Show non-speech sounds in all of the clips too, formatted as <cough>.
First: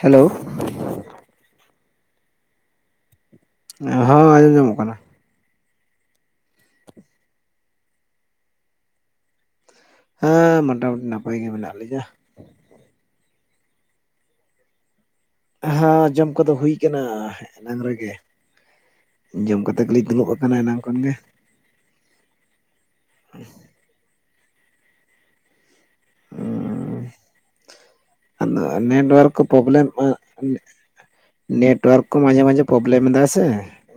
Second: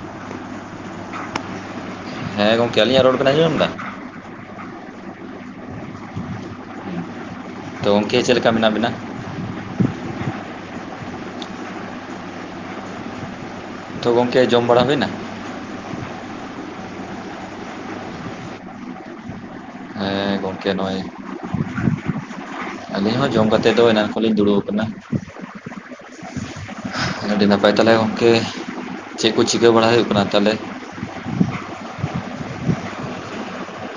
Hello ᱦᱮ ᱜᱚᱝᱠᱮ ᱟ. ᱞᱤᱧᱟᱜ ᱨᱚᱲ ᱵᱮᱱ ᱟᱡᱚᱢ ᱫᱟ ᱦᱚ ᱟᱡᱚᱢ ᱧᱟᱢᱚᱜ ᱠᱟᱱᱟ ᱛᱚ ᱜᱚᱢᱠᱮ ᱪᱮᱫ ᱞᱮᱠᱟ ᱢᱮᱱᱟᱜ ᱵᱤᱱᱟ ᱦᱮ ᱢᱚᱴᱟᱢᱩᱴᱤ ᱱᱟᱯᱟᱭ ᱜᱮ ᱢᱮᱱᱟᱜ ᱞᱤᱧᱟ ᱛᱚ ᱜᱚᱝᱠᱮ ᱡᱚᱢ ᱵᱟᱲᱟ ᱦᱩᱭᱱᱟ ᱦᱮ ᱡᱚᱢ ᱠᱚᱫᱚ ᱦᱩᱭ ᱠᱟᱱᱟ ᱮᱱᱟᱝ ᱨᱮᱜᱮ ᱡᱚᱢ ᱠᱟᱛᱮ ᱜᱮᱞᱤᱧ ᱦᱮ ᱫᱩᱲᱩᱵ ᱟᱠᱟᱱᱟ ᱜᱚᱢᱠᱮ ᱮᱱᱟᱝ ᱱᱚᱜ-ᱚᱭ ᱠᱷᱚᱱ ᱜᱮ ᱟᱹᱞᱤᱧ ᱦᱚ ᱡᱚᱢ ᱠᱟᱛᱮ ᱫᱚ ᱮᱱᱟᱱ ᱠᱷᱚᱱ ᱞᱤᱧ ᱫᱩᱲᱩᱵ ᱠᱟᱱᱟ <inaudible> ᱟᱹᱰᱤ ᱱᱟᱯᱟᱭ ᱛᱟᱦᱞᱮ ᱜᱚᱢᱠᱮ ᱟᱫᱚ ᱪᱮᱫ ᱱᱮᱴᱣᱟᱨᱠ ᱠᱚ ᱪᱤᱠᱟᱹ ᱵᱟᱲᱟ ᱦᱩᱭᱩᱜ ᱠᱟᱱᱟ ᱛᱟᱦᱚᱞᱮ ᱾ ᱱᱮᱴᱳᱣᱟᱨᱠ ᱠᱚ ᱢᱟᱡᱷᱮ ᱢᱟᱡᱷᱮ ᱯᱨᱚᱵᱞᱮᱢ ᱮᱫᱟ ᱥᱮ᱾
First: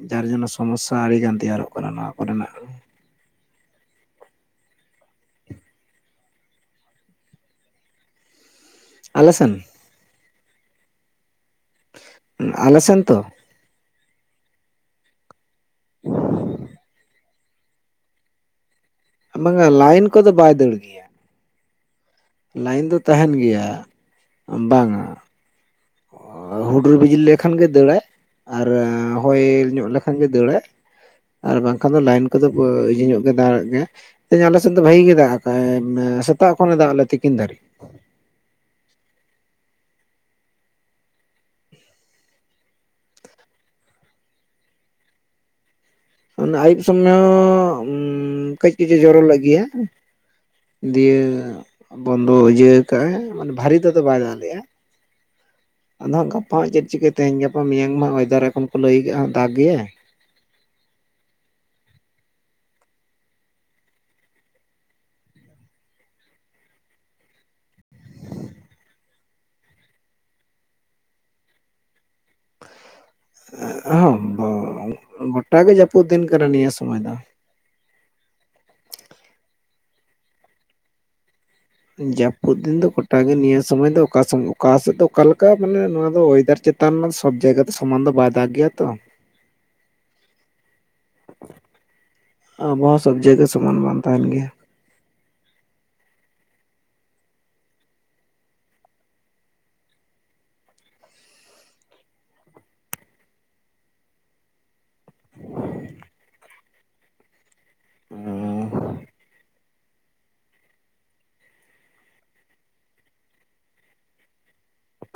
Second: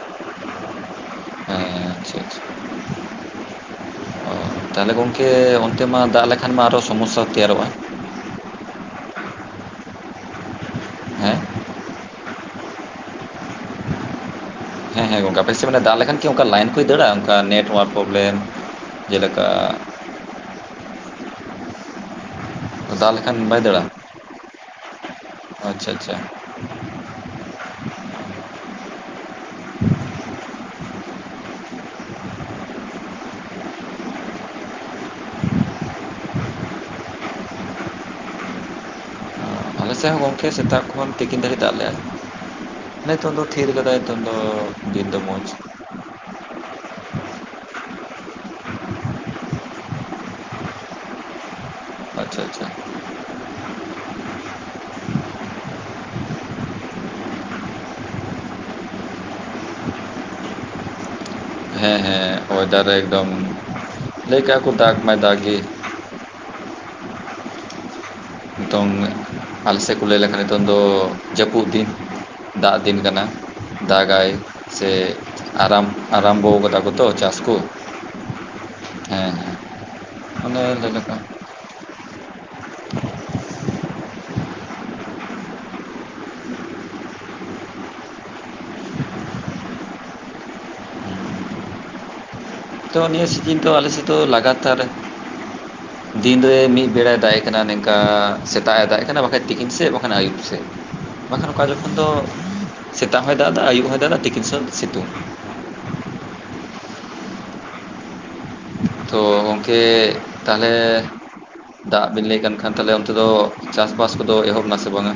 ᱡᱟᱨ ᱡᱚᱱᱚ ᱥᱚᱢᱚᱥᱟ ᱟᱹᱰᱤᱜᱟᱱ ᱛᱮᱭᱟᱨᱚᱜ ᱦᱮᱸ ᱠᱟᱱᱟ ᱱᱚᱣᱟ ᱟᱪᱪᱷᱟ ᱟᱪᱪᱷᱟ ᱠᱚᱨᱮᱱᱟᱜ᱾ ᱚ ᱛᱟᱦᱚᱞᱮ ᱜᱚᱝᱠᱮ ᱚᱱᱛᱮ ᱢᱟ ᱫᱟᱜ ᱞᱮᱠᱷᱟᱱ ᱢᱟ ᱟᱨᱚ ᱥᱚᱢᱚᱥᱟ ᱛᱮᱭᱟᱨᱚᱜᱼᱟ᱾ ᱟᱞᱮᱥᱮᱱ, ᱦᱮᱸ ᱟᱞᱮ ᱥᱮᱱ ᱛᱚ, ᱦᱮᱸ ᱦᱮᱸ ᱜᱚᱝᱠᱮ ᱟᱯᱮ ᱥᱮᱱ ᱫᱟᱜ ᱞᱮᱠᱷᱟᱱᱤ ᱚᱱᱠᱟ ᱞᱟᱭᱤᱱ ᱠᱚᱭ ᱫᱟᱹᱲᱟ ᱚᱱᱠᱟ ᱱᱮᱴᱳᱣᱟᱨᱠ ᱯᱨᱚᱵᱽᱞᱮᱢ ᱾ ᱵᱟᱝᱟ ᱞᱟᱭᱤᱱ ᱠᱚᱫᱚ ᱵᱟᱭ ᱫᱟᱹᱲ ᱜᱮᱭᱟ ᱾ ᱞᱟᱭᱤᱱ ᱫᱚ ᱫᱟᱜ ᱛᱟᱦᱮᱱ ᱞᱮᱠᱷᱟᱱ ᱜᱮᱭᱟ ᱵᱟᱝᱟ ᱾ ᱟᱪᱷᱟ ᱟᱪᱷᱟ ᱾ ᱦᱩᱰᱩᱨ ᱵᱤᱡᱽᱞᱤ ᱞᱮᱠᱷᱟᱱ ᱜᱮ ᱫᱟᱹᱲᱲᱟ ᱟᱨ ᱦᱚᱭ ᱧᱚᱜ ᱞᱮᱠᱷᱟᱱ ᱜᱮ ᱫᱟᱹᱲᱲᱟ ᱾ ᱟᱨ ᱵᱟᱝᱠᱷᱟᱱ ᱫᱚ ᱞᱟᱭᱤᱱ ᱠᱚᱫᱚ ᱤᱡᱤ ᱧᱚᱜ ᱜᱮ ᱫᱟᱲᱟᱜ ᱜᱮ ᱛᱮᱦᱮᱧ ᱟᱞᱮᱥᱮᱫ ᱫᱚ ᱵᱷᱟᱜᱤ ᱜᱮ ᱫᱟᱜ ᱠᱟᱜ ᱟᱭ ᱥᱮᱛᱟᱜ ᱠᱷᱚᱱᱮ ᱫᱟᱜ ᱞᱮᱜ ᱟ ᱛᱤᱠᱤᱱ ᱫᱟᱹᱨᱤᱡ ᱟᱞᱮᱥᱮᱫ ᱦᱚ ᱜᱚᱢᱠᱮ ᱥᱮᱛᱟᱜ ᱠᱷᱚᱱ ᱛᱤᱠᱤᱱ ᱫᱷᱟᱹᱨᱤᱡ ᱫᱟᱜ ᱞᱮᱜ ᱟᱭ ᱱᱤᱛᱚᱜ ᱫᱚ ᱛᱷᱤᱨ ᱠᱟᱫᱟᱭ ᱱᱤᱛᱚᱝ ᱫᱚ ᱫᱤᱱ ᱫᱚ ᱢᱚᱡᱽ ᱾ ᱚᱱᱟ ᱟᱹᱭᱩᱵ ᱥᱚᱢᱚᱭ ᱦᱚᱸ ᱠᱟᱹᱡ ᱠᱟᱹᱡ ᱮ ᱡᱚᱨᱚᱞᱮᱜ ᱜᱮᱭᱟ᱾ ᱫᱤᱭᱮ ᱵᱚᱱᱫᱚ ᱟᱪᱪᱷᱟ ᱟᱪᱪᱷᱟ ᱤᱡᱟᱹ ᱠᱟᱜᱼᱟᱭ ᱢᱟᱱᱮ ᱵᱷᱟᱨᱤ ᱛᱮᱫᱚ ᱵᱟᱭ ᱫᱟᱜ ᱞᱮᱜᱼᱟ᱾ ᱟᱫᱚ ᱦᱟᱸᱜ ᱜᱟᱯᱟ ᱦᱟᱸᱜ ᱪᱮᱫ ᱪᱤᱠᱟᱹᱭ? ᱛᱮᱦᱮᱧ ᱜᱟᱯᱟ ᱢᱮᱭᱟᱝ ᱢᱟ ᱚᱭᱮᱫᱟᱨ ᱮᱠᱷᱚᱱ ᱠᱚ ᱞᱟᱹᱭ ᱠᱟᱜᱼᱟ ᱫᱟᱜᱽ ᱜᱮ᱾ ᱦᱮᱸ ᱦᱮᱸ ᱚᱭᱰᱟᱨ ᱨᱮ ᱮᱠᱫᱚᱢ ᱞᱟᱹᱭ ᱠᱟᱜᱼᱟ ᱠᱚ ᱫᱟᱜᱽ ᱢᱟᱭ ᱫᱟᱜᱽ ᱜᱮ᱾ ᱱᱤᱛᱚᱝ ᱟᱞᱮᱥᱮᱫ ᱠᱚ ᱞᱟᱹᱭ ᱞᱮᱠᱷᱟᱱ ᱱᱤᱛᱚᱝ ᱫᱚ ᱡᱟᱹᱯᱩᱫ ᱫᱤᱱ ᱫᱟᱜ ᱫᱤᱱ ᱠᱟᱱᱟ᱾ ᱦᱚᱸ ᱫᱟᱜᱟᱭ ᱥᱮ ᱜᱚᱴᱟ ᱜᱮ ᱟᱨᱟᱢ ᱡᱟᱹᱯᱩᱫ ᱫᱤᱱ ᱠᱟᱱᱟ ᱟᱨᱟᱢᱵᱚ ᱱᱤᱭᱟᱹ ᱠᱟᱫᱟ ᱥᱚᱢᱚᱭ ᱠᱚᱛᱚ ᱫᱚ ᱪᱟᱥ ᱠᱚ ᱾ ᱦᱮᱸ ᱦᱮᱸ ᱚᱱᱮ ᱞᱟᱹᱭᱮ ᱞᱮᱠᱟ ᱾ ᱡᱟᱹᱯᱩᱫ ᱫᱤᱱ ᱫᱚ ᱜᱚᱴᱟᱜᱮ ᱱᱤᱭᱟᱹ ᱥᱚᱢᱚᱭ ᱫᱚ ᱚᱠᱟ ᱥᱚᱭ ᱚᱠᱟ ᱥᱮᱫ ᱫᱚ ᱚᱠᱟᱞᱮᱠᱟ ᱢᱟᱱᱮ ᱱᱚᱣᱟ ᱫᱚ ᱚᱭᱮᱫ ᱪᱮᱛᱟᱱ ᱾ ᱱᱮᱛᱟᱨ ᱨᱮᱱᱟᱜ ᱥᱚᱵᱽ ᱡᱟᱭᱜᱟ ᱫᱚ ᱥᱚᱢᱟᱱ ᱫᱚ ᱵᱟᱭ ᱫᱟᱜ ᱜᱮᱭᱟ ᱛᱚ ᱾ <inaudible> ᱟᱵᱚᱦᱟᱣᱟ ᱛᱚ ᱥᱚᱵ ᱱᱤᱭᱟᱹ ᱡᱟᱭᱜᱟ ᱥᱤᱡᱤᱱ ᱫᱚ ᱥᱚᱢᱟᱱ ᱟᱞᱮ ᱵᱟᱝ ᱥᱮᱫ ᱫᱚ ᱛᱟᱦᱮᱱ ᱜᱮᱭᱟ᱾ ᱞᱟᱜᱟᱛᱟᱨ ᱾ ᱫᱤᱱ ᱨᱮ ᱢᱤᱫ ᱵᱮᱲᱟᱭ ᱫᱟᱜᱮ ᱠᱟᱱᱟ ᱱᱚᱤᱝᱠᱟ ᱥᱮᱛᱟᱜ ᱮ ᱫᱟᱜ ᱮ ᱠᱟᱱᱟ ᱵᱟᱠᱷᱟᱱ ᱛᱤᱠᱤᱱ ᱥᱮᱫ ᱵᱟᱠᱷᱟᱱ ᱟᱹᱭᱩᱵ ᱥᱮᱫ ᱾ ᱵᱟᱝᱠᱷᱟᱱ ᱚᱠᱟ ᱡᱚᱠᱷᱚᱱ ᱫᱚ ᱥᱮᱛᱟᱜ ᱦᱚᱸᱭ ᱫᱟᱜ ᱮᱫᱟ ᱟᱹᱭᱩᱵ ᱦᱚᱭ ᱫᱟᱜ ᱮᱫᱟ ᱛᱤᱠᱤᱱ ᱥᱮ ᱥᱤᱛᱩᱝ ᱾ <unintelligible> ᱛᱳ ᱜᱚᱢᱠᱮ ᱛᱟᱦᱚᱞᱮ ᱾ ᱫᱟᱜ ᱵᱤᱱ ᱞᱟᱹᱭ ᱠᱟᱱ ᱠᱷᱟᱱ ᱛᱟᱦᱞᱮ ᱚᱱᱛᱮ ᱫᱚ ᱪᱟᱥᱵᱟᱥ ᱠᱚᱫᱚ ᱮᱦᱚᱵ ᱱᱟ ᱥᱮ ᱵᱟᱝᱟ?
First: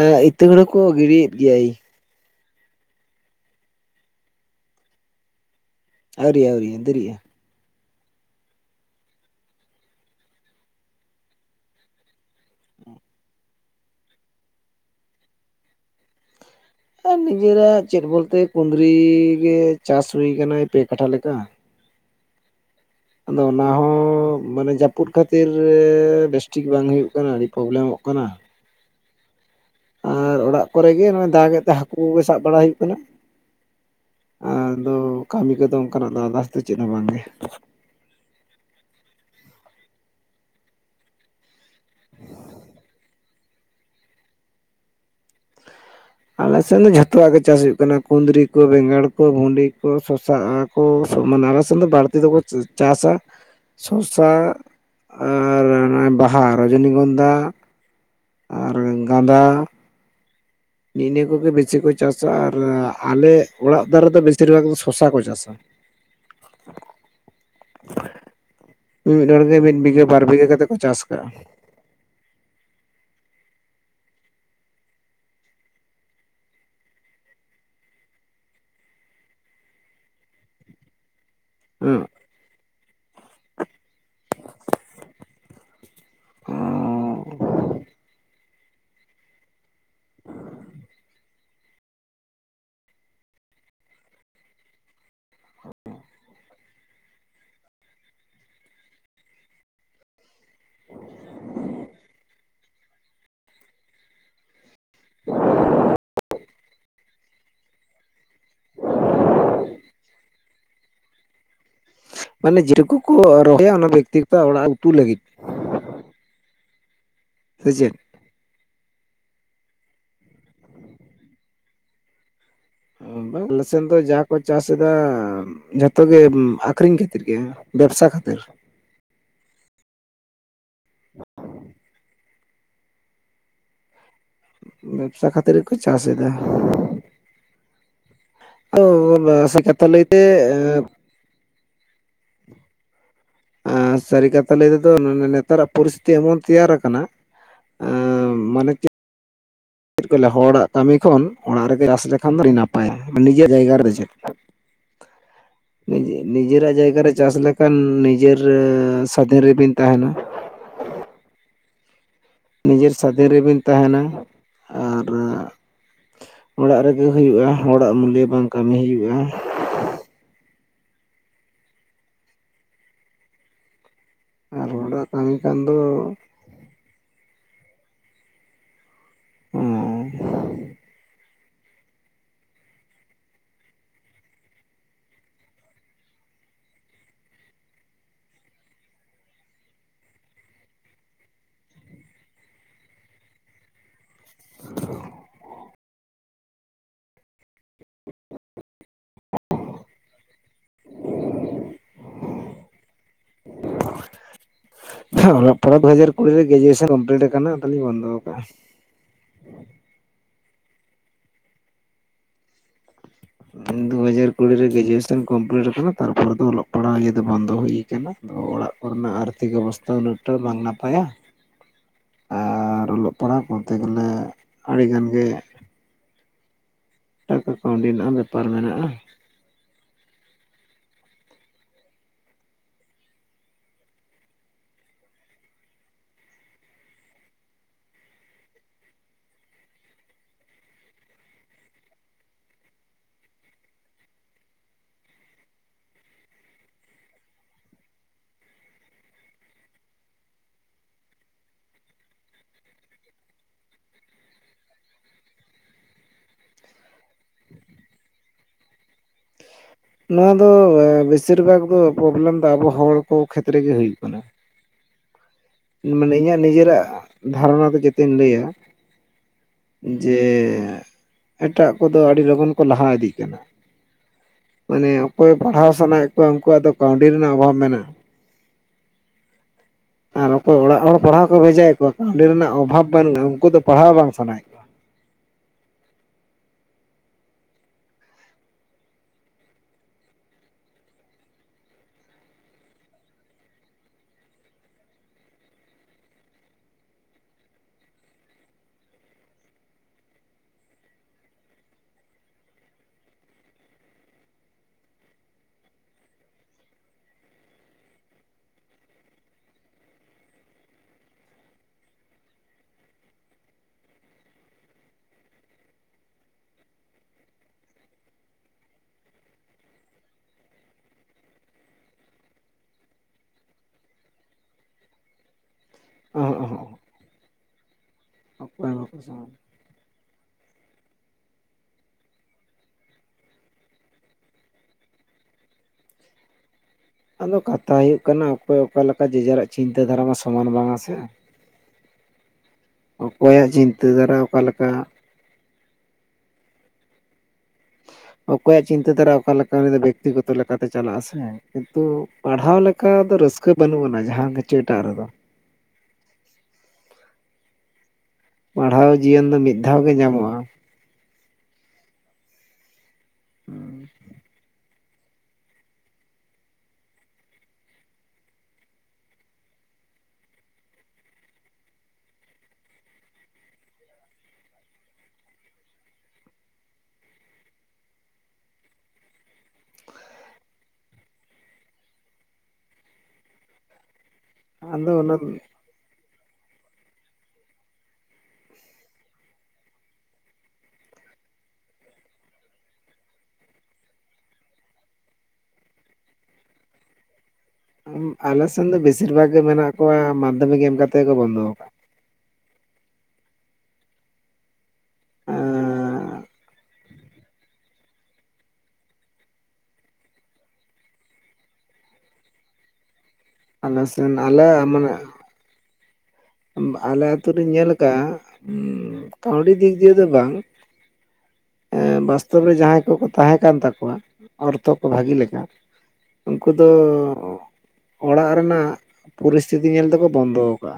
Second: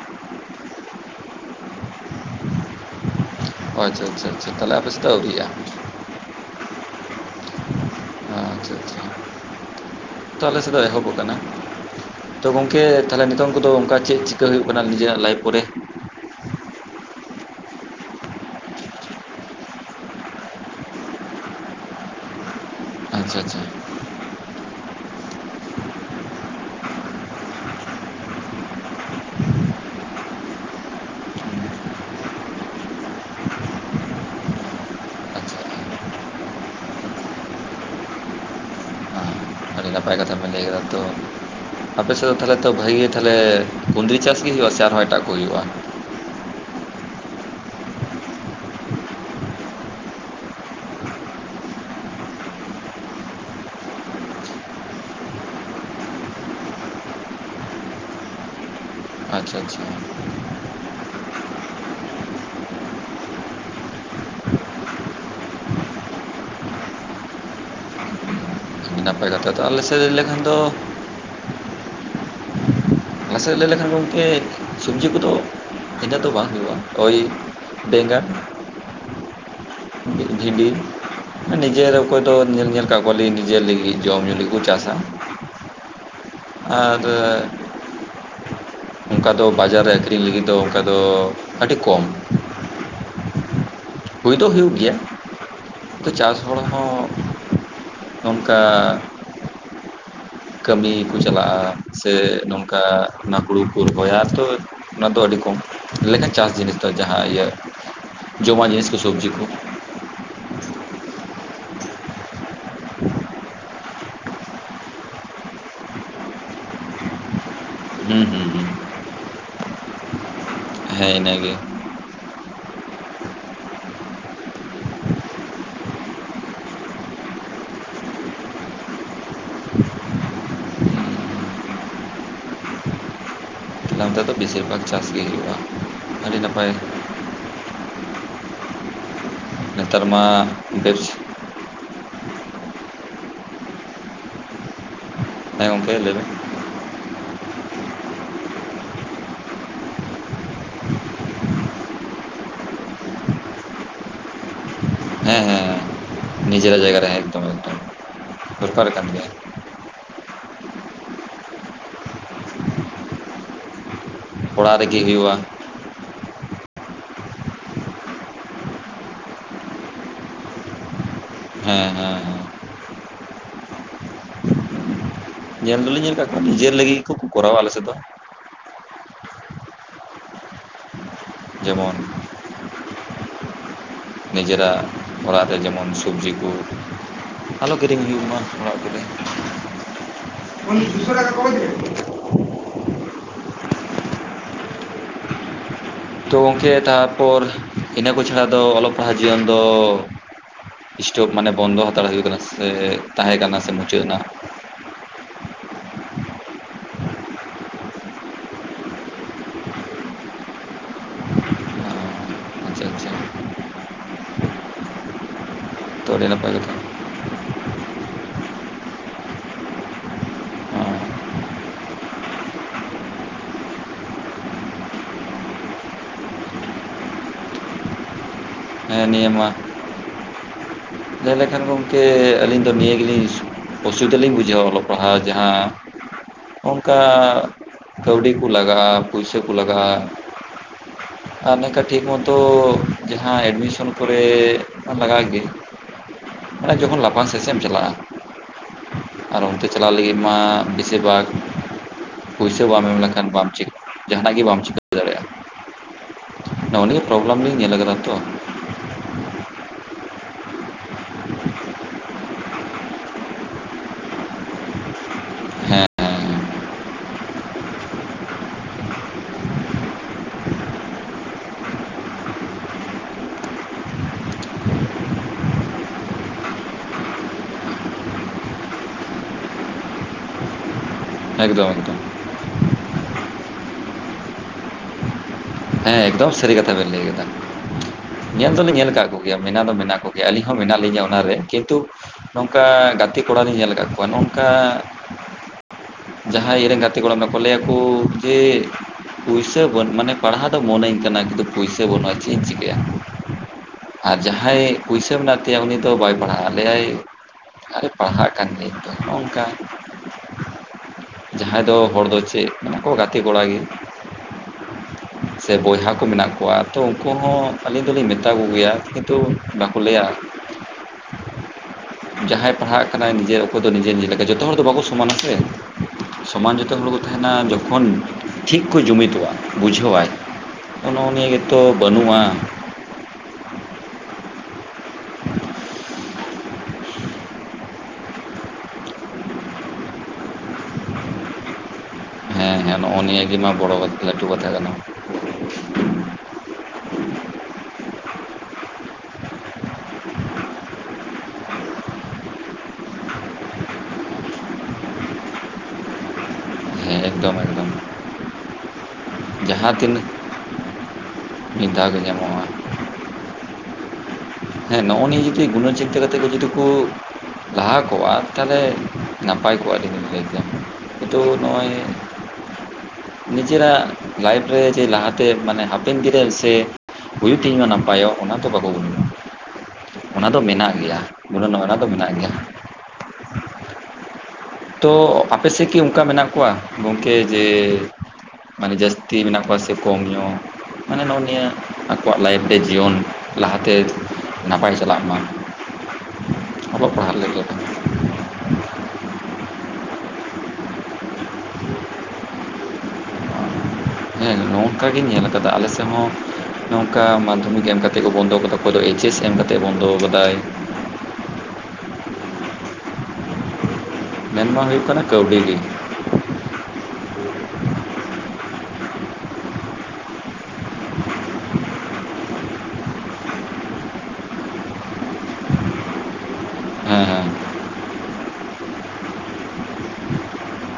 ᱮ ᱤᱛᱟᱹ ᱦᱲᱟᱹ ᱠᱚ ᱜᱤᱲᱤᱭᱮᱫ ᱜᱮᱭᱟᱭ ᱾ ᱟᱪᱚᱪᱷᱟ ᱟᱪᱚᱪᱷᱟ ᱟᱪᱷᱟ ᱛᱟᱦᱚᱞᱮ ᱟᱯᱮ ᱥᱮᱫ ᱟᱹᱣᱨᱤᱜᱼᱟ ᱾ ᱟᱹᱣᱨᱤ ᱟᱹᱣᱨᱤ ᱫᱮᱨᱤᱼᱟ ᱾ ᱟᱪᱚᱪᱷᱟ ᱟᱪᱚᱪᱷᱟ ᱛᱚ ᱟᱞᱮ ᱥᱮᱫ ᱫᱚ ᱮᱦᱚᱵ ᱟᱠᱟᱱᱟ ᱾ ᱛᱚ ᱜᱚᱝᱠᱮ ᱛᱟᱦᱞᱮ ᱱᱤᱛᱚᱝ ᱠᱚᱫᱚ ᱚᱱᱠᱟ ᱪᱮᱫ ᱪᱤᱠᱟᱹ ᱦᱩᱭᱩᱜ ᱠᱟᱱᱟ ᱱᱤᱡᱮᱨᱟᱜ ᱞᱟᱭᱤᱯᱷ ᱠᱚᱨᱮ ᱾ ᱦᱮᱸ ᱱᱤᱡᱮᱨᱟᱜ ᱪᱮᱫ ᱵᱚᱞᱛᱮ ᱠᱩᱸᱫᱽᱨᱤ ᱜᱮ ᱪᱟᱥ ᱦᱩᱭ ᱟᱠᱟᱱᱟᱭ ᱯᱮ ᱠᱟᱴᱷᱟ ᱞᱮᱠᱟ ᱾ ᱟᱪᱪᱷᱟ ᱟᱫᱚ ᱟᱪᱪᱷᱟ ᱚᱱᱟ ᱦᱚᱸ ᱢᱟᱱᱮ ᱡᱟᱹᱯᱩᱫ ᱠᱷᱟᱹᱛᱤᱨ ᱵᱮᱥᱴᱷᱤᱠ ᱵᱟᱝ ᱦᱩᱭᱩᱜ ᱠᱟᱱᱟ ᱟᱹᱰᱤ ᱯᱨᱚᱵᱞᱮᱢᱚᱜ ᱠᱟᱱᱟ ᱾ ᱟᱨ ᱚᱲᱟᱜ ᱠᱚᱨᱮᱜ ᱜᱮ ᱱᱚᱜ-ᱚᱭ ᱫᱟᱜ ᱮᱫ ᱛᱮ ᱦᱟᱹᱠᱩ ᱠᱚᱜᱮ ᱥᱟᱵ ᱵᱟᱲᱟ ᱦᱩᱭᱩᱜ ᱠᱟᱱᱟ ᱾ ᱟᱫᱚ ᱠᱟᱹᱢᱤ ᱟᱪᱪᱷᱟ ᱠᱚᱫᱚ ᱦᱮᱸ ᱚᱱᱠᱟᱱᱟᱜ ᱫᱚ ᱟᱫᱟᱨᱥ ᱫᱚ ᱪᱮᱫ ᱦᱚᱸ ᱵᱟᱝᱜᱮ ᱾ ᱟᱹᱰᱤ ᱱᱟᱯᱟᱭ ᱠᱟᱛᱷᱟ ᱵᱮᱱ ᱞᱟᱹᱭ ᱱᱮᱛᱟᱨ ᱫᱚ ᱟᱯᱮ ᱥᱮᱫ ᱫᱚ ᱛᱟᱦᱚᱞᱮ ᱛᱚ ᱵᱷᱟᱹᱜᱮ ᱛᱟᱦᱚᱞᱮ ᱠᱩᱸᱫᱽᱨᱤ ᱪᱟᱥ ᱜᱮ ᱦᱩᱭᱩᱜ-ᱟ ᱥᱮ ᱟᱨᱦᱚᱸ ᱮᱴᱟᱜ ᱠᱚ ᱦᱩᱭᱩᱜᱼᱟ? ᱟᱞᱮᱥᱮᱫ ᱫᱚ ᱡᱷᱚᱛᱚᱣᱟᱜ ᱜᱮ ᱪᱟᱥ ᱦᱩᱭᱩᱜ ᱠᱟᱱᱟ ᱠᱩᱸᱫᱽᱨᱤ ᱠᱚ ᱵᱮᱸᱜᱟᱲ ᱠᱚ ᱵᱷᱩᱸᱰᱤ ᱠᱚ ᱥᱚᱥᱟ ᱟᱠᱚ ᱾ ᱟᱞᱮ ᱥᱮ ᱫᱚ ᱵᱟᱲᱛᱤ ᱫᱚᱠᱚ ᱪᱟᱥᱟ ᱾ ᱥᱚᱨᱚᱥᱟ ᱟᱨ ᱱᱚᱜᱼᱚᱭ ᱵᱟᱦᱟ ᱨᱚᱡᱚᱱᱤᱜᱚᱸᱫᱷᱟ ᱾ ᱟᱨ ᱾ ᱟᱪᱪᱷᱟ ᱟᱪᱪᱷᱟ᱾ ᱱᱤᱜ ᱱᱤᱭᱟᱹ ᱠᱚᱜᱮ ᱵᱤᱥᱤ ᱠᱚ ᱪᱟᱥᱟ ᱟᱨ ᱟᱞᱮ ᱚᱲᱟᱜ ᱫᱷᱟᱨᱮ ᱫᱚ ᱵᱮᱥᱤᱨ ᱵᱷᱟᱜᱽ ᱫᱚ ᱥᱚᱥᱟ ᱠᱚ ᱪᱟᱥᱟ <inaudible> ᱟᱹᱰᱤ ᱱᱟᱯᱟᱭ ᱢᱤᱫ ᱦᱚᱲ ᱠᱟᱛᱷᱟ ᱜᱮ ᱛᱚ ᱟᱞᱮ ᱢᱤᱫ ᱥᱮᱫ ᱵᱤᱜᱷᱟᱹ ᱞᱟᱹᱭ ᱵᱟᱨ ᱞᱮᱠᱷᱟᱱ ᱵᱤᱜᱷᱟᱹ ᱫᱚ ᱠᱟᱛᱮ ᱠᱚ ᱪᱟᱥ ᱠᱟᱜ-ᱟ ᱟᱞᱮ ᱥᱮᱫ ᱞᱟᱹᱭ ᱞᱮᱠᱷᱟᱱ ᱜᱚᱢᱠᱮ ᱥᱚᱵᱡᱤ ᱠᱚᱫᱚ ᱫᱚ ᱵᱟᱝ ᱦᱩᱭᱩᱜ-ᱟ ᱳᱭ ᱵᱮᱸᱜᱟᱲ ᱵᱷᱤᱰᱤ ᱦᱮᱸ ᱟᱠᱚ ᱞᱟᱹᱜᱤᱫ ᱱᱤᱡᱮᱨ ᱞᱟᱹᱜᱤᱫ ᱡᱚᱢ ᱧᱩ ᱞᱟᱹᱜᱤᱫ ᱠᱚ ᱪᱟᱥᱟ ᱟᱨ ᱚᱱᱠᱟ ᱫᱚ ᱵᱟᱡᱟᱨ ᱨᱮ ᱟᱹᱠᱷᱨᱤᱧ ᱞᱟᱹᱜᱤᱫ ᱫᱚ ᱚᱱᱠᱟ ᱫᱚ ᱟᱹᱰᱤ ᱠᱚᱢ ᱦᱩᱭ ᱫᱚ ᱦᱩᱭᱩᱜ ᱜᱮᱭᱟ ᱛᱚ ᱪᱟᱥ ᱦᱚᱲ ᱦᱚᱸ ᱱᱚᱝᱠᱟ ᱠᱟᱹᱢᱤ ᱠᱚ ᱪᱟᱞᱟᱜ-ᱟ ᱥᱮ ᱱᱚᱝᱠᱟ ᱚᱱᱟ ᱦᱩᱲᱩ ᱠᱚ ᱨᱚᱦᱚᱭᱟ ᱛᱚ ᱚᱱᱟ ᱫᱚ ᱟᱹᱰᱤ ᱠᱚᱢ ᱞᱮᱠᱷᱟᱱ ᱪᱟᱥ ᱡᱤᱱᱤᱥ ᱫᱚ ᱡᱟᱦᱟᱸ ᱤᱭᱟᱹ ᱡᱚᱢᱟᱜ ᱡᱤᱱᱤᱥ ᱠᱚ ᱥᱚᱵᱡᱤ ᱠᱚ ᱢᱟᱱᱮ ᱡᱤᱨᱟᱹ ᱠᱚ ᱠᱚ ᱨᱚᱦᱚᱭᱟ ᱚᱱᱟ ᱵᱮᱠᱛᱤᱜᱚᱛᱚ ᱚᱲᱟᱜ ᱩᱛᱩ ᱞᱟᱹᱜᱤᱫ ᱾ ᱥᱮᱪᱮᱫ ᱾ ᱦᱩᱸ ᱦᱩᱸ ᱦᱩᱸ ᱾ ᱦᱮᱸ ᱤᱱᱟᱹᱜᱮ ᱾ ᱟᱞᱮᱥᱮᱱ ᱫᱚ ᱡᱟ ᱠᱚ ᱪᱟᱥ ᱮᱫᱟ ᱡᱷᱚᱛᱚ ᱜᱮ ᱟᱠᱷᱨᱤᱧ ᱠᱷᱟᱹᱛᱤᱨ ᱜᱮ ᱵᱮᱯᱥᱟ ᱠᱷᱟᱹᱛᱤᱨ ᱟᱞᱮ ᱱᱚᱛᱮ ᱫᱚ ᱵᱮᱥᱤ ᱵᱮᱯᱥᱟ ᱠᱷᱟᱹᱛᱤᱨ ᱜᱮᱠᱚ ᱪᱟᱥ ᱮᱫᱟ ᱱᱟᱯᱟᱭ <unintelligible> ᱠᱟᱛᱷᱟ ᱞᱟᱹᱭ ᱱᱮᱛᱟᱨ ᱛᱮ ᱢᱟ ᱵᱮᱵᱥ ᱥᱟᱹᱨᱤ ᱠᱟᱛᱷᱟ ᱞᱟᱹᱭ ᱛᱮᱫᱚ ᱦᱮᱸ ᱱᱮᱛᱟᱨᱟᱜ ᱜᱚᱝᱠᱮ ᱯᱚᱨᱤᱥᱛᱤᱛᱷᱤ ᱞᱟᱹᱭ ᱵᱮᱱ ᱮᱢᱚᱱ ᱛᱮᱭᱟᱨ ᱟᱠᱟᱱᱟ ᱟᱸ ᱢᱟᱱᱮ ᱪᱮᱫ ᱪᱮᱫ ᱠᱚ ᱞᱟᱹᱭᱟ ᱦᱚᱲᱟᱜ ᱠᱟᱹᱢᱤ ᱠᱷᱚᱱ ᱚᱲᱟᱜ ᱨᱮᱜᱮ ᱪᱟᱥ ᱞᱮᱠᱷᱟᱱ ᱟᱹᱰᱤ ᱱᱟᱯᱟᱭᱟ ᱱᱤᱡᱮᱨ ᱡᱟᱭᱜᱟ ᱨᱮ ᱪᱮᱫ <inaudible> ᱦᱮᱸ ᱱᱤᱡᱮᱨᱟᱜ ᱡᱟᱭᱜᱟ ᱨᱮ ᱪᱟᱥ ᱞᱮᱠᱷᱟᱱ ᱱᱤᱡᱮᱨ ᱫᱚᱨᱠᱟᱨ ᱠᱟᱱ ᱜᱮᱭᱟ ᱥᱟᱫᱷᱤᱱ ᱨᱮ ᱵᱤᱱ ᱛᱟᱦᱮᱸᱱᱟ ᱱᱤᱡᱮᱨ ᱥᱟᱫᱷᱤᱱ ᱨᱮ ᱵᱤᱱ ᱛᱟᱦᱮᱸᱱᱟ ᱚᱲᱟᱜ ᱨᱮᱜᱮ ᱟᱨ ᱦᱩᱭᱩᱜᱼᱟ ᱚᱲᱟᱜ ᱨᱮᱜᱮ ᱦᱩᱭᱩᱜ-ᱟ ᱚᱲᱟᱜ ᱢᱩᱞᱤᱭᱟᱹ ᱵᱟᱝ ᱠᱟᱹᱢᱤ ᱦᱩᱭᱩᱜ-ᱟ ᱦᱮᱸ ᱦᱮᱸ ᱦᱮᱸ ᱟᱨ ᱚᱲᱟᱜ ᱧᱮᱞ ᱫᱚᱞᱮᱧ ᱧᱮᱞ ᱟᱠᱟᱫ ᱠᱚᱣᱟ ᱱᱤᱡᱮᱨ ᱞᱟᱹᱜᱤᱫ ᱜᱮ ᱠᱚᱠᱚ ᱠᱚᱨᱟᱣᱟ ᱟᱞᱮ ᱥᱮᱫ ᱫᱚ ᱚᱸ ᱡᱮᱢᱚᱱ ᱱᱤᱡᱮᱨᱟᱜ ᱚᱲᱟᱜ ᱨᱮ ᱡᱮᱢᱚᱱ ᱥᱚᱵᱡᱤ ᱠᱚ ᱟᱞᱚ ᱠᱤᱨᱤᱧ ᱦᱩᱭᱩᱜ ᱢᱟ ᱚᱲᱟᱜ ᱠᱚᱨᱮ <inaudible> ᱛᱳ ᱜᱚᱢᱠᱮ ᱛᱟᱨᱯᱚᱨ ᱤᱱᱟᱹ ᱠᱚ ᱪᱷᱟᱲᱟ ᱫᱚ ᱚᱞᱚᱜ ᱯᱟᱲᱦᱟᱜ ᱡᱤᱭᱚᱱ ᱫᱚ ᱥᱴᱳᱯ ᱢᱟᱱᱮ ᱵᱚᱱᱫᱚ ᱦᱟᱛᱟᱲ ᱦᱩᱭ ᱠᱟᱱᱟ ᱥᱮ ᱛᱟᱦᱮᱸ ᱠᱟᱱᱟ ᱥᱮ ᱢᱩᱪᱟᱹᱫ ᱮᱱᱟ ᱚᱞᱚᱜ ᱯᱟᱲᱦᱟᱣ ᱫᱩ ᱦᱟᱡᱟᱨ ᱠᱩᱲᱤ ᱨᱮ ᱜᱨᱮᱡᱩᱭᱮᱥᱚᱱ ᱠᱚᱢᱯᱞᱤᱴ ᱟᱠᱟᱱᱟ ᱛᱟᱦᱚᱞᱤᱧ ᱵᱚᱱᱫᱚ ᱟᱠᱟᱫ-ᱟ ᱚ ᱟᱪᱪᱷᱟ ᱟᱪᱪᱷᱟ ᱫᱩ ᱦᱟᱡᱟᱨ ᱠᱩᱲᱤ ᱨᱮ ᱜᱨᱮᱡᱩᱭᱮᱥᱚᱱ ᱠᱚᱢᱯᱞᱤᱴ ᱟᱠᱟᱱᱟ ᱛᱚ ᱟᱹᱰᱤ ᱛᱟᱨᱯᱚᱨᱮ ᱫᱚ ᱱᱟᱯᱟᱭ ᱚᱞᱚᱜ ᱠᱟᱛᱷᱟ ᱯᱟᱲᱦᱟᱣ ᱤᱭᱟᱹ ᱛᱮ ᱵᱚᱱᱫᱚ ᱦᱩᱭ ᱟᱠᱟᱱᱟ ᱟᱫᱚ ᱚᱲᱟᱜ ᱠᱚ ᱨᱮᱱᱟᱜ ᱟᱨᱛᱷᱤᱠ ᱚᱵᱚᱥᱛᱷᱟ ᱩᱱᱟᱹᱜ ᱴᱟ ᱵᱟᱝ ᱚ ᱱᱟᱯᱟᱭᱟ ᱟᱨ ᱚᱞᱚᱜ ᱯᱟᱲᱦᱟᱣ ᱠᱚᱨᱛᱮ ᱜᱮᱞᱮ ᱟᱹᱰᱤ ᱜᱟᱱ ᱜᱮ ᱴᱟᱠᱟ ᱠᱟᱣᱰᱤ ᱨᱮᱱᱟᱜ ᱦᱚᱸ ᱵᱮᱯᱟᱨ ᱢᱮᱱᱟᱜ-ᱟ ᱦᱮᱸ ᱱᱤᱭᱚᱢᱟ ᱞᱟᱹᱭ ᱞᱮᱠᱷᱟᱱ ᱜᱚᱢᱠᱮ ᱟᱹᱞᱤᱧ ᱫᱚ ᱱᱤᱭᱟᱹ ᱜᱮᱞᱤᱧ ᱚᱥᱩᱵᱤᱫᱷᱟ ᱞᱤᱧ ᱵᱩᱡᱷᱟᱹᱣᱟ ᱚᱞᱚᱜ ᱯᱟᱲᱦᱟᱣ ᱡᱟᱦᱟᱸ ᱚᱱᱠᱟ ᱠᱟᱹᱣᱰᱤ ᱠᱚ ᱞᱟᱜᱟᱜ-ᱟ ᱯᱩᱭᱥᱟᱹ ᱠᱚ ᱞᱟᱜᱟᱜ-ᱟ ᱟᱨ ᱱᱮᱝᱠᱟ ᱴᱷᱤᱠ ᱢᱚᱛᱚ ᱡᱟᱦᱟᱸ ᱮᱰᱢᱤᱥᱚᱱ ᱠᱚᱨᱮ ᱞᱟᱜᱟᱜ ᱜᱮ ᱡᱚᱠᱷᱚᱱ ᱞᱟᱯᱷᱟᱝ ᱥᱮ ᱥᱮᱫ ᱮᱢ ᱪᱟᱞᱟᱜ-ᱟ ᱟᱨ ᱚᱱᱛᱮ ᱪᱟᱞᱟᱜ ᱞᱟᱹᱜᱤᱫ ᱢᱟ ᱵᱮᱥᱤᱨ ᱵᱷᱟᱜᱽ ᱯᱩᱭᱥᱟᱹ ᱵᱟᱢ ᱮᱢ ᱞᱮᱠᱷᱟᱱ ᱵᱟᱢ ᱪᱤᱫᱟ ᱡᱟᱦᱟᱱᱟᱜ ᱜᱮ ᱵᱟᱢ ᱪᱤᱠᱟᱹ ᱚᱸᱰᱮ ᱜᱮ ᱯᱨᱚᱵᱽᱞᱮᱢ ᱫᱚᱧ ᱧᱮᱞ ᱠᱟᱫᱟ ᱛᱚ ᱱᱚᱣᱟ ᱫᱚ ᱮ ᱵᱮᱥᱤᱨ ᱵᱷᱟᱜᱽ ᱫᱚ ᱯᱨᱚᱵᱽᱞᱮᱢ ᱫᱚ ᱟᱵᱚ ᱦᱚᱲ ᱠᱚ ᱠᱷᱮᱛ ᱨᱮᱜᱮ ᱦᱩᱭᱩᱜ ᱠᱟᱱᱟ ᱦᱮᱸ ᱢᱟᱱᱮ ᱤᱧᱟᱜ ᱱᱤᱡᱮᱨᱟᱜ ᱫᱷᱟᱨᱚᱱᱟ ᱫᱚ ᱡᱮᱛᱮᱧ ᱞᱟᱹᱭᱟ ᱡᱮ ᱮᱴᱟᱜ ᱠᱚᱫᱚ ᱟᱹᱰᱤ ᱞᱚᱜᱚᱱ ᱠᱚ ᱞᱟᱦᱟ ᱤᱫᱤᱜ ᱠᱟᱱᱟ ᱢᱟᱱᱮ ᱚᱠᱚᱭ ᱯᱟᱲᱦᱟᱣ ᱥᱟᱱᱟᱭᱮᱫ ᱠᱚᱣᱟ ᱩᱝᱠᱩᱣᱟᱜ ᱫᱚ ᱠᱟᱹᱣᱰᱤ ᱨᱮᱱᱟᱜ ᱚᱵᱷᱟᱵᱽ ᱢᱮᱱᱟᱜᱼᱟ᱾ ᱟᱨ ᱚᱠᱚᱭ ᱚᱲᱟᱜ ᱦᱚᱲ ᱯᱟᱲᱦᱟᱣ ᱠᱚ ᱮᱠᱫᱚᱢ ᱵᱷᱮᱡᱟᱭᱮᱫ ᱠᱚᱣᱟ ᱮᱠᱫᱚᱢ ᱠᱟᱹᱣᱰᱤ ᱨᱮᱱᱟᱜ ᱚᱵᱷᱟᱵᱽ ᱵᱟᱹᱱᱩᱜᱼᱟ ᱩᱝᱠᱩ ᱫᱚ ᱯᱟᱲᱦᱟᱣ ᱵᱟᱝ ᱥᱟᱱᱟᱭᱮᱫ ᱠᱚᱣᱟ ᱦᱮᱸ ᱮᱠᱫᱚᱢ ᱥᱟᱹᱨᱤ ᱠᱟᱛᱷᱟ ᱵᱮᱱ ᱞᱟᱹᱭ ᱠᱮᱫᱟ ᱧᱮᱞ ᱫᱚᱞᱤᱧ ᱧᱮᱞ ᱟᱠᱟᱫ ᱠᱚᱜᱮᱭᱟ ᱢᱮᱱᱟᱜ ᱫᱚ ᱢᱮᱱᱟᱜ ᱠᱚᱜᱮᱭᱟ ᱟᱹᱞᱤᱧ ᱦᱚᱸ ᱢᱮᱱᱟᱜ ᱞᱤᱧᱟ ᱚᱱᱟᱨᱮ ᱠᱤᱱᱛᱩ ᱱᱚᱝᱠᱟ ᱜᱟᱛᱮ ᱠᱚᱲᱟᱨᱤᱧ ᱧᱮᱞ ᱟᱠᱟᱜ ᱠᱚᱣᱟ ᱱᱚᱝᱠᱟ ᱡᱟᱦᱟᱸᱭ ᱤᱧᱨᱮᱱ ᱜᱟᱛᱮ ᱠᱚᱲᱟ ᱢᱮᱱᱟᱜ ᱠᱚ ᱞᱟᱹᱭᱟ ᱠᱩ ᱡᱮ ᱯᱩᱭᱥᱟᱹ ᱵᱟᱹᱱ ᱢᱟᱱᱮ ᱯᱟᱲᱦᱟᱣ ᱫᱚ ᱢᱚᱱᱮᱧ ᱠᱟᱱᱟ ᱠᱤᱱᱛᱩ ᱯᱩᱭᱥᱟᱹ ᱵᱟᱹᱱᱩᱜ-ᱟ ᱪᱮᱫ ᱤᱧ ᱪᱤᱠᱟᱹᱭᱟ ᱟᱨ ᱡᱟᱦᱟᱸᱭ ᱯᱩᱭᱥᱟᱹ ᱢᱮᱱᱟᱜ ᱛᱟᱭᱟ ᱩᱱᱤ ᱫᱚ ᱵᱟᱭ ᱯᱟᱲᱦᱟᱜ-ᱟ ᱞᱟᱹᱭᱟᱭ ᱟᱨᱮ ᱯᱟᱲᱦᱟᱜ ᱠᱟᱱ ᱜᱮᱭᱟᱹᱧ ᱛᱚ ᱱᱚᱜᱚ-ᱱᱚᱝᱠᱟ ᱡᱟᱦᱟᱸᱭ ᱫᱚ ᱦᱚᱲ ᱫᱚ ᱪᱮᱫ ᱢᱮᱱᱟᱠᱚ ᱜᱟᱛᱮ ᱠᱚᱲᱟ ᱜᱮ ᱥᱮ ᱵᱚᱭᱦᱟ ᱠᱚ ᱢᱮᱱᱟᱜ ᱠᱚᱣᱟ ᱛᱚ ᱩᱝᱠᱩ ᱦᱚᱸ ᱟᱹᱞᱤᱧ ᱫᱚᱞᱤᱧ ᱢᱮᱛᱟ ᱠᱚᱜᱮᱭᱟ ᱠᱤᱱᱛᱩ ᱵᱟᱠᱚ ᱞᱟᱹᱭᱟ ᱡᱟᱦᱟᱸᱭ ᱯᱟᱲᱦᱟᱜ ᱠᱟᱱᱟᱭ ᱱᱤᱡᱮ ᱚᱠᱚᱭ ᱫᱚ ᱱᱤᱡᱮ ᱱᱤᱡᱮ ᱞᱮᱠᱟ ᱡᱚᱛᱚ ᱦᱚᱲ ᱫᱚ ᱵᱟᱹᱵᱚ ᱥᱚᱢᱟᱱᱟ ᱥᱮ ᱚᱦᱚᱸᱜ ᱥᱚᱢᱟᱱ ᱡᱚᱛᱚ ᱚᱦᱚᱸᱜ ᱦᱚᱲ ᱠᱚ ᱛᱟᱦᱮᱱᱟ ᱡᱚᱠᱷᱚᱱ ᱴᱷᱤᱠ ᱚᱠᱚᱭ ᱠᱚ ᱵᱟᱠᱚ ᱥᱟᱱᱟ ᱡᱩᱢᱤᱫᱚᱜᱼᱟ᱾ ᱵᱩᱡᱷᱟᱹᱣᱟᱭ ᱚᱱ ᱱᱤᱭᱟᱹ ᱜᱮᱛᱚ ᱵᱟᱹᱱᱩᱜᱼᱟ ᱟᱫᱚ ᱠᱟᱛᱷᱟ ᱦᱩᱭᱩᱜ ᱠᱟᱱᱟ ᱚᱠᱚᱭ ᱚᱠᱟ ᱞᱮᱠᱟ ᱡᱮᱡᱟᱨᱟᱜ ᱪᱤᱱᱛᱟᱹ ᱫᱷᱟᱨᱟ ᱢᱟ ᱥᱚᱢᱟᱱ ᱵᱟᱝ ᱟ ᱥᱮ ᱦᱮᱸ ᱦᱮᱸ ᱱᱚᱜᱼᱚ ᱱᱤᱭᱟᱹ ᱚᱠᱚᱭᱟᱜ ᱜᱮᱢᱟ ᱵᱚᱲᱚ ᱪᱤᱱᱛᱟᱹ ᱫᱷᱟᱨᱟ ᱞᱟᱹᱴᱩ ᱚᱠᱟ ᱠᱟᱛᱷᱟ ᱞᱮᱠᱟ? ᱠᱟᱱᱟ ᱚᱠᱚᱭᱟᱜ ᱪᱤᱱᱛᱟᱹ ᱫᱷᱟᱨᱟ ᱚᱠᱟ ᱞᱮᱠᱟ ᱩᱱᱤ ᱫᱚ ᱵᱮᱠᱛᱤᱜᱚᱛᱚ ᱞᱮᱠᱟᱛᱮ ᱪᱟᱞᱟᱜᱼᱟ ᱥᱮ ᱠᱤᱱᱛᱩ ᱯᱟᱲᱦᱟᱣ ᱞᱮᱠᱟ ᱫᱚ ᱨᱟᱹᱥᱠᱟᱹ ᱵᱟᱹᱱᱩᱜ ᱟᱱᱟ ᱡᱟᱦᱟᱸ ᱠᱤᱪᱷᱩ ᱮᱴᱟᱜ ᱨᱮᱫᱚ ᱦᱮᱸ ᱮᱠᱫᱚᱢ ᱮᱠ ᱯᱟᱲᱦᱟᱣ ᱡᱤᱭᱚᱱ ᱫᱚ ᱢᱤᱫ ᱡᱟᱦᱟᱸ ᱫᱷᱟᱣ ᱜᱮ ᱛᱤᱱᱟᱹᱜ ᱧᱟᱢᱚᱜᱼᱟ᱾ ᱢᱤᱫ ᱫᱷᱟᱣ ᱜᱮ ᱧᱟᱢᱚᱜᱼᱟ᱾ <inaudible> ᱦᱮᱸ ᱱᱚᱜᱼᱚ ᱱᱤᱭᱟᱹ ᱡᱩᱫᱤ ᱜᱩᱱᱟᱹᱱ ᱪᱤᱱᱛᱟᱹ ᱠᱟᱛᱮᱜ ᱠᱚ ᱡᱩᱫᱤ ᱠᱚ ᱞᱟᱦᱟ ᱠᱚᱜᱼᱟ ᱛᱟᱦᱞᱮ ᱱᱟᱯᱟᱭ ᱠᱚᱜᱼᱟ ᱤᱧᱤᱧ ᱞᱟᱹᱭ ᱠᱮᱭᱟ ᱛᱚ ᱱᱚᱜᱼᱚᱭ ᱱᱤᱡᱮᱨᱟᱜ ᱞᱟᱭᱤᱯᱷ ᱨᱮ ᱡᱮ ᱞᱟᱦᱟᱛᱮ ᱢᱟᱱᱮ ᱦᱟᱯᱮᱱ ᱫᱤᱱ ᱨᱮ ᱥᱮ ᱦᱩᱭᱩᱜ ᱛᱤᱧ ᱢᱟ ᱱᱟᱯᱟᱭᱚᱜ ᱚᱱᱟ ᱛᱚ ᱵᱟᱠᱚ <unintelligible> ᱚᱱᱟ ᱫᱚ ᱢᱮᱱᱟᱜ ᱜᱮᱭᱟ ᱵᱚᱞᱮ ᱱᱚᱜᱼᱚ ᱱᱟ ᱫᱚ ᱢᱮᱱᱟᱜ ᱜᱮᱭᱟ ᱛᱳ ᱟᱫᱚ ᱚᱱᱟ ᱟᱯᱮ ᱥᱮᱜ ᱠᱤ ᱚᱝᱠᱟ ᱢᱮᱱᱟᱜ ᱠᱚᱣᱟ ᱜᱚᱝᱠᱮ ᱡᱮ ᱢᱟᱱᱮ ᱡᱟᱹᱥᱛᱤ ᱢᱮᱱᱟᱜ ᱠᱚᱣᱟ ᱥᱮ ᱠᱚᱢ ᱧᱚᱜ ᱢᱟᱱᱮ ᱱᱚᱜᱼᱚ ᱱᱤᱭᱟᱹ ᱟᱠᱚᱣᱟᱜ ᱞᱟᱭᱤᱯᱷ ᱨᱮ ᱡᱤᱭᱚᱱ ᱞᱟᱦᱟᱛᱮ ᱱᱟᱯᱟᱭ ᱪᱟᱞᱟᱜ ᱢᱟ ᱟᱵᱚᱣᱟᱜ ᱯᱟᱲᱦᱟᱜ ᱞᱟᱹᱜᱤᱫ ᱩᱸ ᱟᱞᱮ ᱥᱮᱱ ᱫᱚ ᱵᱮᱥᱤᱨ ᱵᱷᱟᱜ ᱜᱮ ᱢᱮᱱᱟᱜ ᱠᱚᱣᱟ ᱢᱟᱫᱽᱫᱷᱚᱢᱤᱠ ᱮᱢ ᱠᱟᱛᱮ ᱠᱚ ᱵᱚᱱᱫᱚ ᱠᱟᱜ - ᱟ ᱦᱮᱸ ᱱᱚᱝᱠᱟ ᱜᱤᱧ ᱧᱮᱞ ᱟᱠᱟᱫᱟ ᱟᱞᱮ ᱥᱮᱜ ᱦᱚᱸ ᱟᱠᱟᱫᱼᱟ ᱱᱚᱝᱠᱟ ᱢᱟᱫᱽᱫᱷᱚᱢᱤᱠ ᱮᱢ ᱠᱟᱛᱮ ᱠᱚ ᱵᱚᱱᱫᱚ ᱟᱠᱟᱫᱟ ᱚᱠᱚᱭ ᱫᱚ ᱮᱪ ᱮᱥ ᱮᱢ ᱠᱟᱛᱮᱜ ᱵᱚᱱᱫᱚ ᱟᱠᱟᱫᱟᱭ ᱟᱞᱮ ᱥᱮᱱ ᱟᱞᱮ ᱢᱮᱱᱢᱟ ᱦᱩᱭᱩᱜ ᱢᱟᱱᱮ ᱠᱟᱱᱟ ᱠᱟᱹᱣᱰᱤ ᱜᱮ ᱟᱞᱮ ᱟᱹᱛᱩ ᱨᱮᱧ ᱧᱮᱞ ᱟᱠᱟᱫᱼᱟ ᱩᱸᱜ ᱠᱟᱹᱣᱰᱤ ᱫᱤᱠ ᱫᱤᱭᱮ ᱫᱚ ᱵᱟᱝ ᱮᱸ ᱵᱟᱥᱛᱚᱵ ᱨᱮ ᱡᱟᱦᱟᱸᱭ ᱠᱚᱠᱚ ᱛᱟᱦᱮᱸ ᱠᱟᱱ ᱛᱟᱠᱚᱣᱟ ᱚᱨᱛᱷᱚ ᱠᱚ ᱵᱷᱟᱜᱤ ᱞᱮᱠᱟ ᱩᱝᱠᱩ ᱫᱚ ᱦᱮᱸ ᱦᱮᱸ ᱚᱲᱟᱜ ᱨᱮᱱᱟᱜ ᱯᱚᱨᱤᱥᱛᱷᱤᱛᱤ ᱧᱮᱞ ᱛᱮᱠᱚ ᱵᱚᱱᱫᱚ ᱟᱠᱟᱜᱼᱟ᱾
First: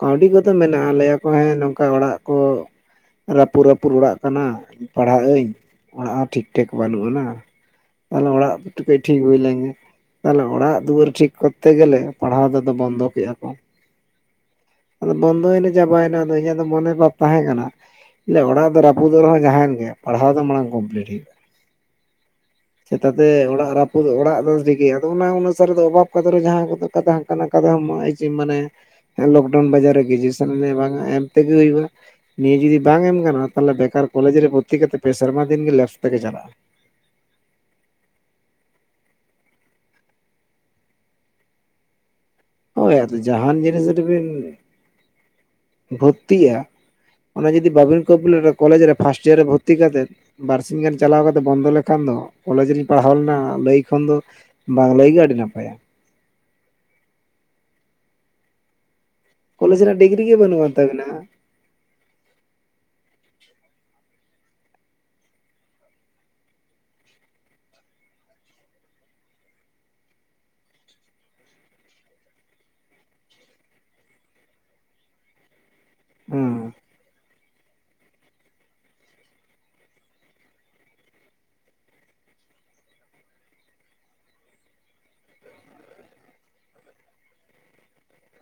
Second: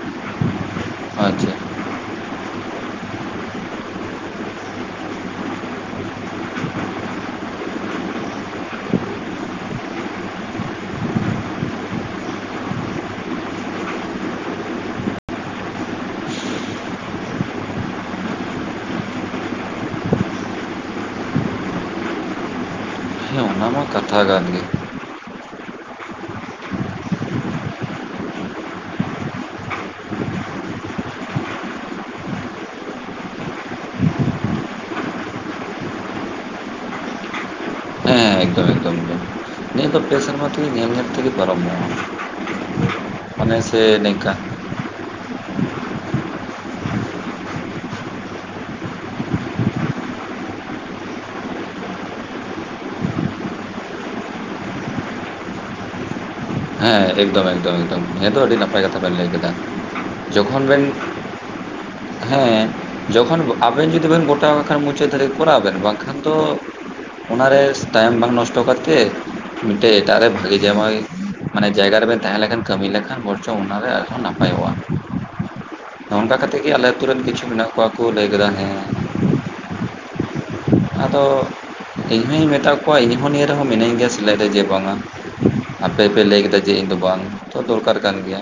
ᱠᱟᱹᱣᱰᱤ ᱠᱚᱫᱚ ᱢᱮᱱᱟᱜᱼᱟ ᱞᱟᱹᱭᱟ ᱠᱚ ᱦᱮᱸ ᱟᱪᱪᱷᱟ ᱱᱚᱝᱠᱟ ᱚᱲᱟᱜ ᱠᱚ ᱨᱟᱹᱯᱩᱫ ᱨᱟᱹᱯᱩᱫ ᱚᱲᱟᱜ ᱠᱟᱱᱟ ᱯᱟᱲᱦᱟᱜ ᱟᱹᱧ ᱚᱲᱟᱜ ᱦᱚᱸ ᱴᱷᱤᱠ ᱴᱷᱟᱠ ᱵᱟᱹᱱᱩᱜ ᱟᱱᱟ ᱛᱟᱦᱞᱮ ᱚᱲᱟᱜ ᱠᱟᱹᱡ ᱴᱷᱤᱠ ᱦᱩᱭ ᱞᱮᱱᱜᱮ ᱛᱟᱦᱚᱞᱮ ᱚᱲᱟᱜ ᱫᱩᱣᱟᱹᱨ ᱴᱷᱤᱠ ᱠᱚᱨᱛᱮ ᱜᱮᱞᱮ ᱯᱟᱲᱦᱟᱣ ᱛᱮᱫᱚ ᱵᱚᱱᱫᱚ ᱠᱮᱜᱼᱟ ᱠᱚ᱾ ᱟᱫᱚ ᱵᱚᱱᱫᱚᱭᱱᱟ ᱪᱟᱵᱟᱭᱱᱟ ᱟᱫᱚ ᱤᱧᱟᱹᱜ ᱫᱚ ᱢᱚᱱᱮ ᱵᱷᱟᱵ ᱛᱟᱦᱮᱸ ᱠᱟᱱᱟ ᱞᱮ ᱚᱲᱟᱜ ᱫᱚ ᱨᱟᱹᱯᱩᱫᱚᱜ ᱨᱮᱦᱚᱸ ᱡᱟᱦᱟᱜᱮᱱ ᱜᱮ ᱯᱟᱲᱦᱟᱣ ᱫᱚ ᱢᱟᱲᱟᱝ ᱠᱚᱢᱯᱞᱤᱴ ᱦᱩᱭᱩᱜᱼᱟ ᱪᱮᱛᱟᱛᱮ ᱦᱮᱸ ᱚᱱᱟ ᱚᱲᱟᱜ ᱢᱟ ᱨᱟᱹᱯᱩᱫ ᱠᱟᱛᱷᱟ ᱚᱲᱟᱜ ᱠᱟᱱ ᱫᱚ ᱜᱮ ᱪᱤᱠᱟᱭ ᱟᱢ ᱟᱫᱚ ᱚᱱᱟ ᱚᱱᱩᱥᱟᱨᱤ ᱫᱚ ᱚᱵᱷᱟᱵ ᱠᱟᱛᱮ ᱨᱮ ᱡᱟᱦᱟᱸ ᱠᱚ <unintelligible> ᱛᱟᱦᱮᱱ ᱠᱟᱱᱟ ᱢᱟᱱᱮ ᱦᱮ ᱞᱚᱠᱰᱟᱣᱩᱱ ᱵᱟᱡᱟᱨ ᱨᱮ ᱜᱮᱨᱡᱩᱥᱮᱱ ᱵᱟᱝᱟ ᱮᱢ ᱛᱮᱜᱮ ᱦᱩᱭᱩᱜ-ᱟ ᱱᱤᱭᱟᱹ ᱡᱩᱫᱤ ᱵᱟᱝ ᱮᱢ ᱜᱟᱱᱚᱜ-ᱟ ᱛᱟᱦᱚᱞᱮ ᱵᱮᱠᱟᱨ ᱠᱚᱞᱮᱡᱽ ᱨᱮ ᱵᱷᱚᱨᱛᱤ ᱠᱟᱛᱮ ᱯᱮ ᱥᱮᱨᱢᱟ ᱫᱤᱱ ᱜᱮ ᱞᱮᱯᱥ ᱛᱮᱜᱮ ᱪᱟᱞᱟᱜ-ᱟ ᱦᱮᱸ ᱮᱠᱫᱚᱢ ᱮᱠᱫᱚᱢ ᱮᱠᱫᱚᱢ ᱱᱤᱭᱟᱹ ᱫᱚ ᱯᱮ ᱥᱮᱨᱢᱟ ᱛᱮᱜᱮ ᱧᱮᱞ ᱧᱮᱞ ᱛᱮᱜᱮ ᱯᱟᱨᱚᱢᱚᱜ-ᱟ ᱦᱳᱭ ᱟᱫᱚ ᱡᱟᱦᱟᱸᱱ ᱡᱤᱱᱤᱥ ᱨᱮᱵᱤᱱ ᱵᱷᱚᱛᱛᱤᱟᱜᱼᱟ ᱚᱱᱟ ᱡᱩᱫᱤ ᱵᱟᱵᱤᱱ ᱠᱚᱯᱞᱤᱴᱟ ᱠᱚᱞᱮᱡ ᱨᱮ ᱯᱷᱟᱥᱴ ᱤᱭᱟᱨ ᱨᱮ ᱵᱷᱚᱨᱛᱤ ᱠᱟᱛᱮᱫ ᱵᱟᱨᱥᱤᱧ ᱜᱟᱱ ᱪᱟᱞᱟᱣ ᱠᱟᱛᱮ ᱵᱚᱱᱫᱚ ᱞᱮᱠᱷᱟᱱ ᱫᱚ ᱠᱚᱞᱮᱡ ᱨᱤᱧ ᱯᱟᱲᱦᱟᱣ ᱞᱮᱱᱟ ᱞᱟᱹᱭ ᱠᱷᱚᱱ ᱫᱚ ᱵᱟᱝ ᱞᱟᱹᱭ ᱜᱮ ᱟᱹᱰᱤ ᱱᱟᱯᱟᱭᱟ ᱦᱮᱸ ᱮᱠᱫᱚᱢ ᱮᱠᱫᱚᱢ ᱮᱠᱫᱚᱢ ᱦᱮᱸ ᱛᱚ ᱟᱹᱰᱤ ᱱᱟᱯᱟᱭ ᱠᱟᱛᱷᱟ ᱵᱮᱱ ᱞᱟᱹᱭ ᱠᱮᱫᱟ ᱠᱚᱞᱮᱡᱽ ᱨᱮ ᱰᱤᱜᱽᱨᱤ ᱜᱮ ᱡᱚᱠᱷᱚᱱ ᱵᱟᱹᱱᱩᱜᱼᱟᱱ ᱵᱮᱱ ᱛᱟᱵᱮᱱᱟ ᱦᱟᱸᱜ ᱦᱮᱸ ᱡᱚᱠᱷᱚᱱ ᱟᱵᱮᱱ ᱡᱩᱫᱤ ᱵᱮᱱ ᱜᱚᱴᱟᱣ ᱟᱠᱷᱟᱱ ᱢᱩᱪᱟᱹᱫ ᱫᱷᱟᱹᱵᱤᱡ ᱠᱚᱨᱟᱣ ᱵᱮᱱ ᱵᱟᱝᱠᱷᱟᱱ ᱫᱚ ᱚᱱᱟᱨᱮ ᱴᱟᱭᱤᱢ ᱵᱟᱝ ᱱᱚᱥᱴᱚ ᱠᱟᱛᱮᱫ ᱢᱤᱫᱴᱮᱱ ᱮᱴᱟᱜ ᱨᱮ ᱵᱷᱟᱜᱤ ᱡᱟᱢᱟᱭ ᱢᱟᱱᱮ ᱡᱟᱭᱜᱟ ᱨᱮᱵᱮᱱ ᱛᱟᱦᱮᱸ ᱞᱮᱠᱷᱟᱱ ᱠᱟᱹᱢᱤ ᱞᱮᱠᱷᱟᱱ ᱵᱚᱨᱪᱚᱝ ᱚᱱᱟᱨᱮ ᱟᱨᱦᱚᱸ ᱱᱟᱯᱟᱭᱚᱜ-ᱟ ᱱᱚᱝᱠᱟ ᱠᱟᱛᱮᱜ ᱜᱮ ᱦᱩᱸ ᱟᱞᱮ ᱟᱛᱩ ᱨᱮᱱ ᱠᱤᱪᱷᱩ ᱢᱮᱱᱟᱜ ᱠᱚᱣᱟ ᱠᱩ ᱞᱟᱹᱭ ᱠᱮᱫᱟ ᱦᱮᱸ ᱟᱫᱚ ᱤᱧ ᱦᱚᱧ ᱢᱮᱛᱟ ᱠᱚᱣᱟ ᱤᱧᱦᱚᱸ ᱱᱤᱭᱟᱹ ᱨᱮᱦᱚ ᱢᱤᱱᱟᱹᱧ ᱜᱮᱭᱟ ᱥᱮᱞᱮᱫ ᱨᱮ ᱡᱮ ᱵᱟᱝᱟ ᱟᱯᱮ ᱯᱮ ᱞᱟᱹᱭ ᱠᱮᱫᱟ ᱡᱮ ᱤᱧ ᱫᱚ ᱵᱟᱝ ᱛᱚ ᱫᱚᱨᱠᱟᱨ ᱠᱟᱱ ᱜᱮᱭᱟ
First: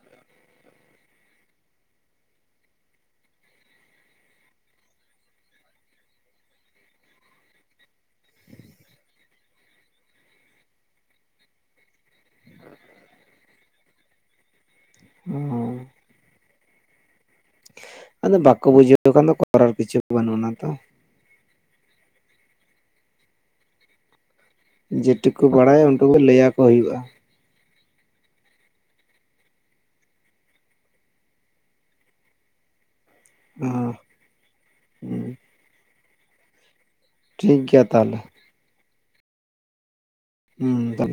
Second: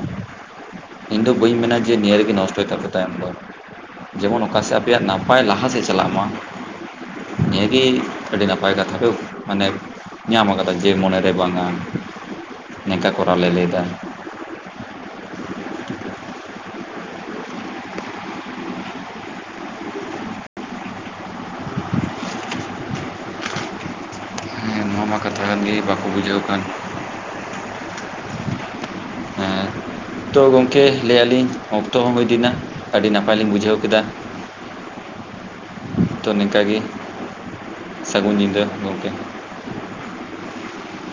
ᱤᱧ ᱫᱚ ᱵᱟᱹᱧ ᱢᱮᱱᱟ ᱡᱮ ᱱᱤᱭᱟᱹ ᱨᱮᱜᱮ ᱱᱚᱥᱴᱚᱭ ᱛᱟᱯᱮ ᱛᱟᱭᱚᱢ ᱫᱚ ᱡᱮᱢᱚᱱ ᱚᱠᱟᱥᱮ ᱟᱯᱮᱭᱟᱜ ᱱᱟᱯᱟᱭ ᱞᱟᱦᱟ ᱥᱮᱫ ᱪᱟᱞᱟ ᱢᱟ ᱱᱤᱭᱟᱹ ᱜᱮ ᱟᱹᱰᱤ ᱱᱟᱯᱟᱭ ᱠᱟᱛᱷᱟ ᱯᱮ ᱢᱟᱱᱮ ᱧᱟᱢ ᱠᱟᱫᱟ ᱡᱮ ᱢᱚᱱᱮᱨᱮ ᱵᱟᱝᱟ ᱱᱤᱝᱠᱟ ᱠᱚᱨᱟᱣ ᱞᱮ ᱞᱟᱹᱭᱫᱟ ᱦᱩᱸ ᱟᱫᱚ ᱵᱟᱠᱚ ᱵᱩᱡᱷᱟᱹᱣ ᱠᱷᱟᱱ ᱫᱚ ᱠᱚᱨᱟᱨ ᱠᱤᱪᱷᱩ ᱵᱟᱹᱱᱩᱜ ᱟᱱᱟ ᱛᱚ ᱦᱮᱸ ᱱᱚᱣᱟ ᱢᱟ ᱠᱟᱛᱷᱟ ᱡᱮᱴᱩᱠᱩ ᱠᱟᱱ ᱜᱮ ᱵᱟᱲᱟᱭᱟ ᱵᱟᱠᱚ ᱩᱱᱴᱩᱠᱩ ᱵᱩᱡᱷᱟᱹᱣ ᱞᱟᱹᱭᱟ ᱠᱚ ᱠᱟᱱ ᱦᱩᱭᱩᱜᱼᱟ ᱛᱚᱦ ᱜᱚᱢᱠᱮ ᱞᱟᱹᱭᱟ ᱞᱤᱧ ᱚᱠᱛᱚ ᱦᱚᱸ ᱦᱩᱭ ᱤᱫᱤᱭ ᱱᱟ ᱟᱹᱰᱤ ᱱᱟᱯᱟᱭ ᱞᱤᱧ ᱵᱩᱡᱷᱟᱹᱣ ᱠᱮᱫᱟ ᱦᱩᱸ ᱛᱚ ᱱᱤᱝᱠᱟ ᱜᱮ ᱴᱷᱤᱠ ᱜᱮᱭᱟ ᱛᱟᱦᱚᱞᱮ ᱥᱟᱹᱜᱩᱱ ᱧᱤᱫᱟᱹ ᱜᱚᱝᱠᱮ ᱦᱩ. ᱼᱼ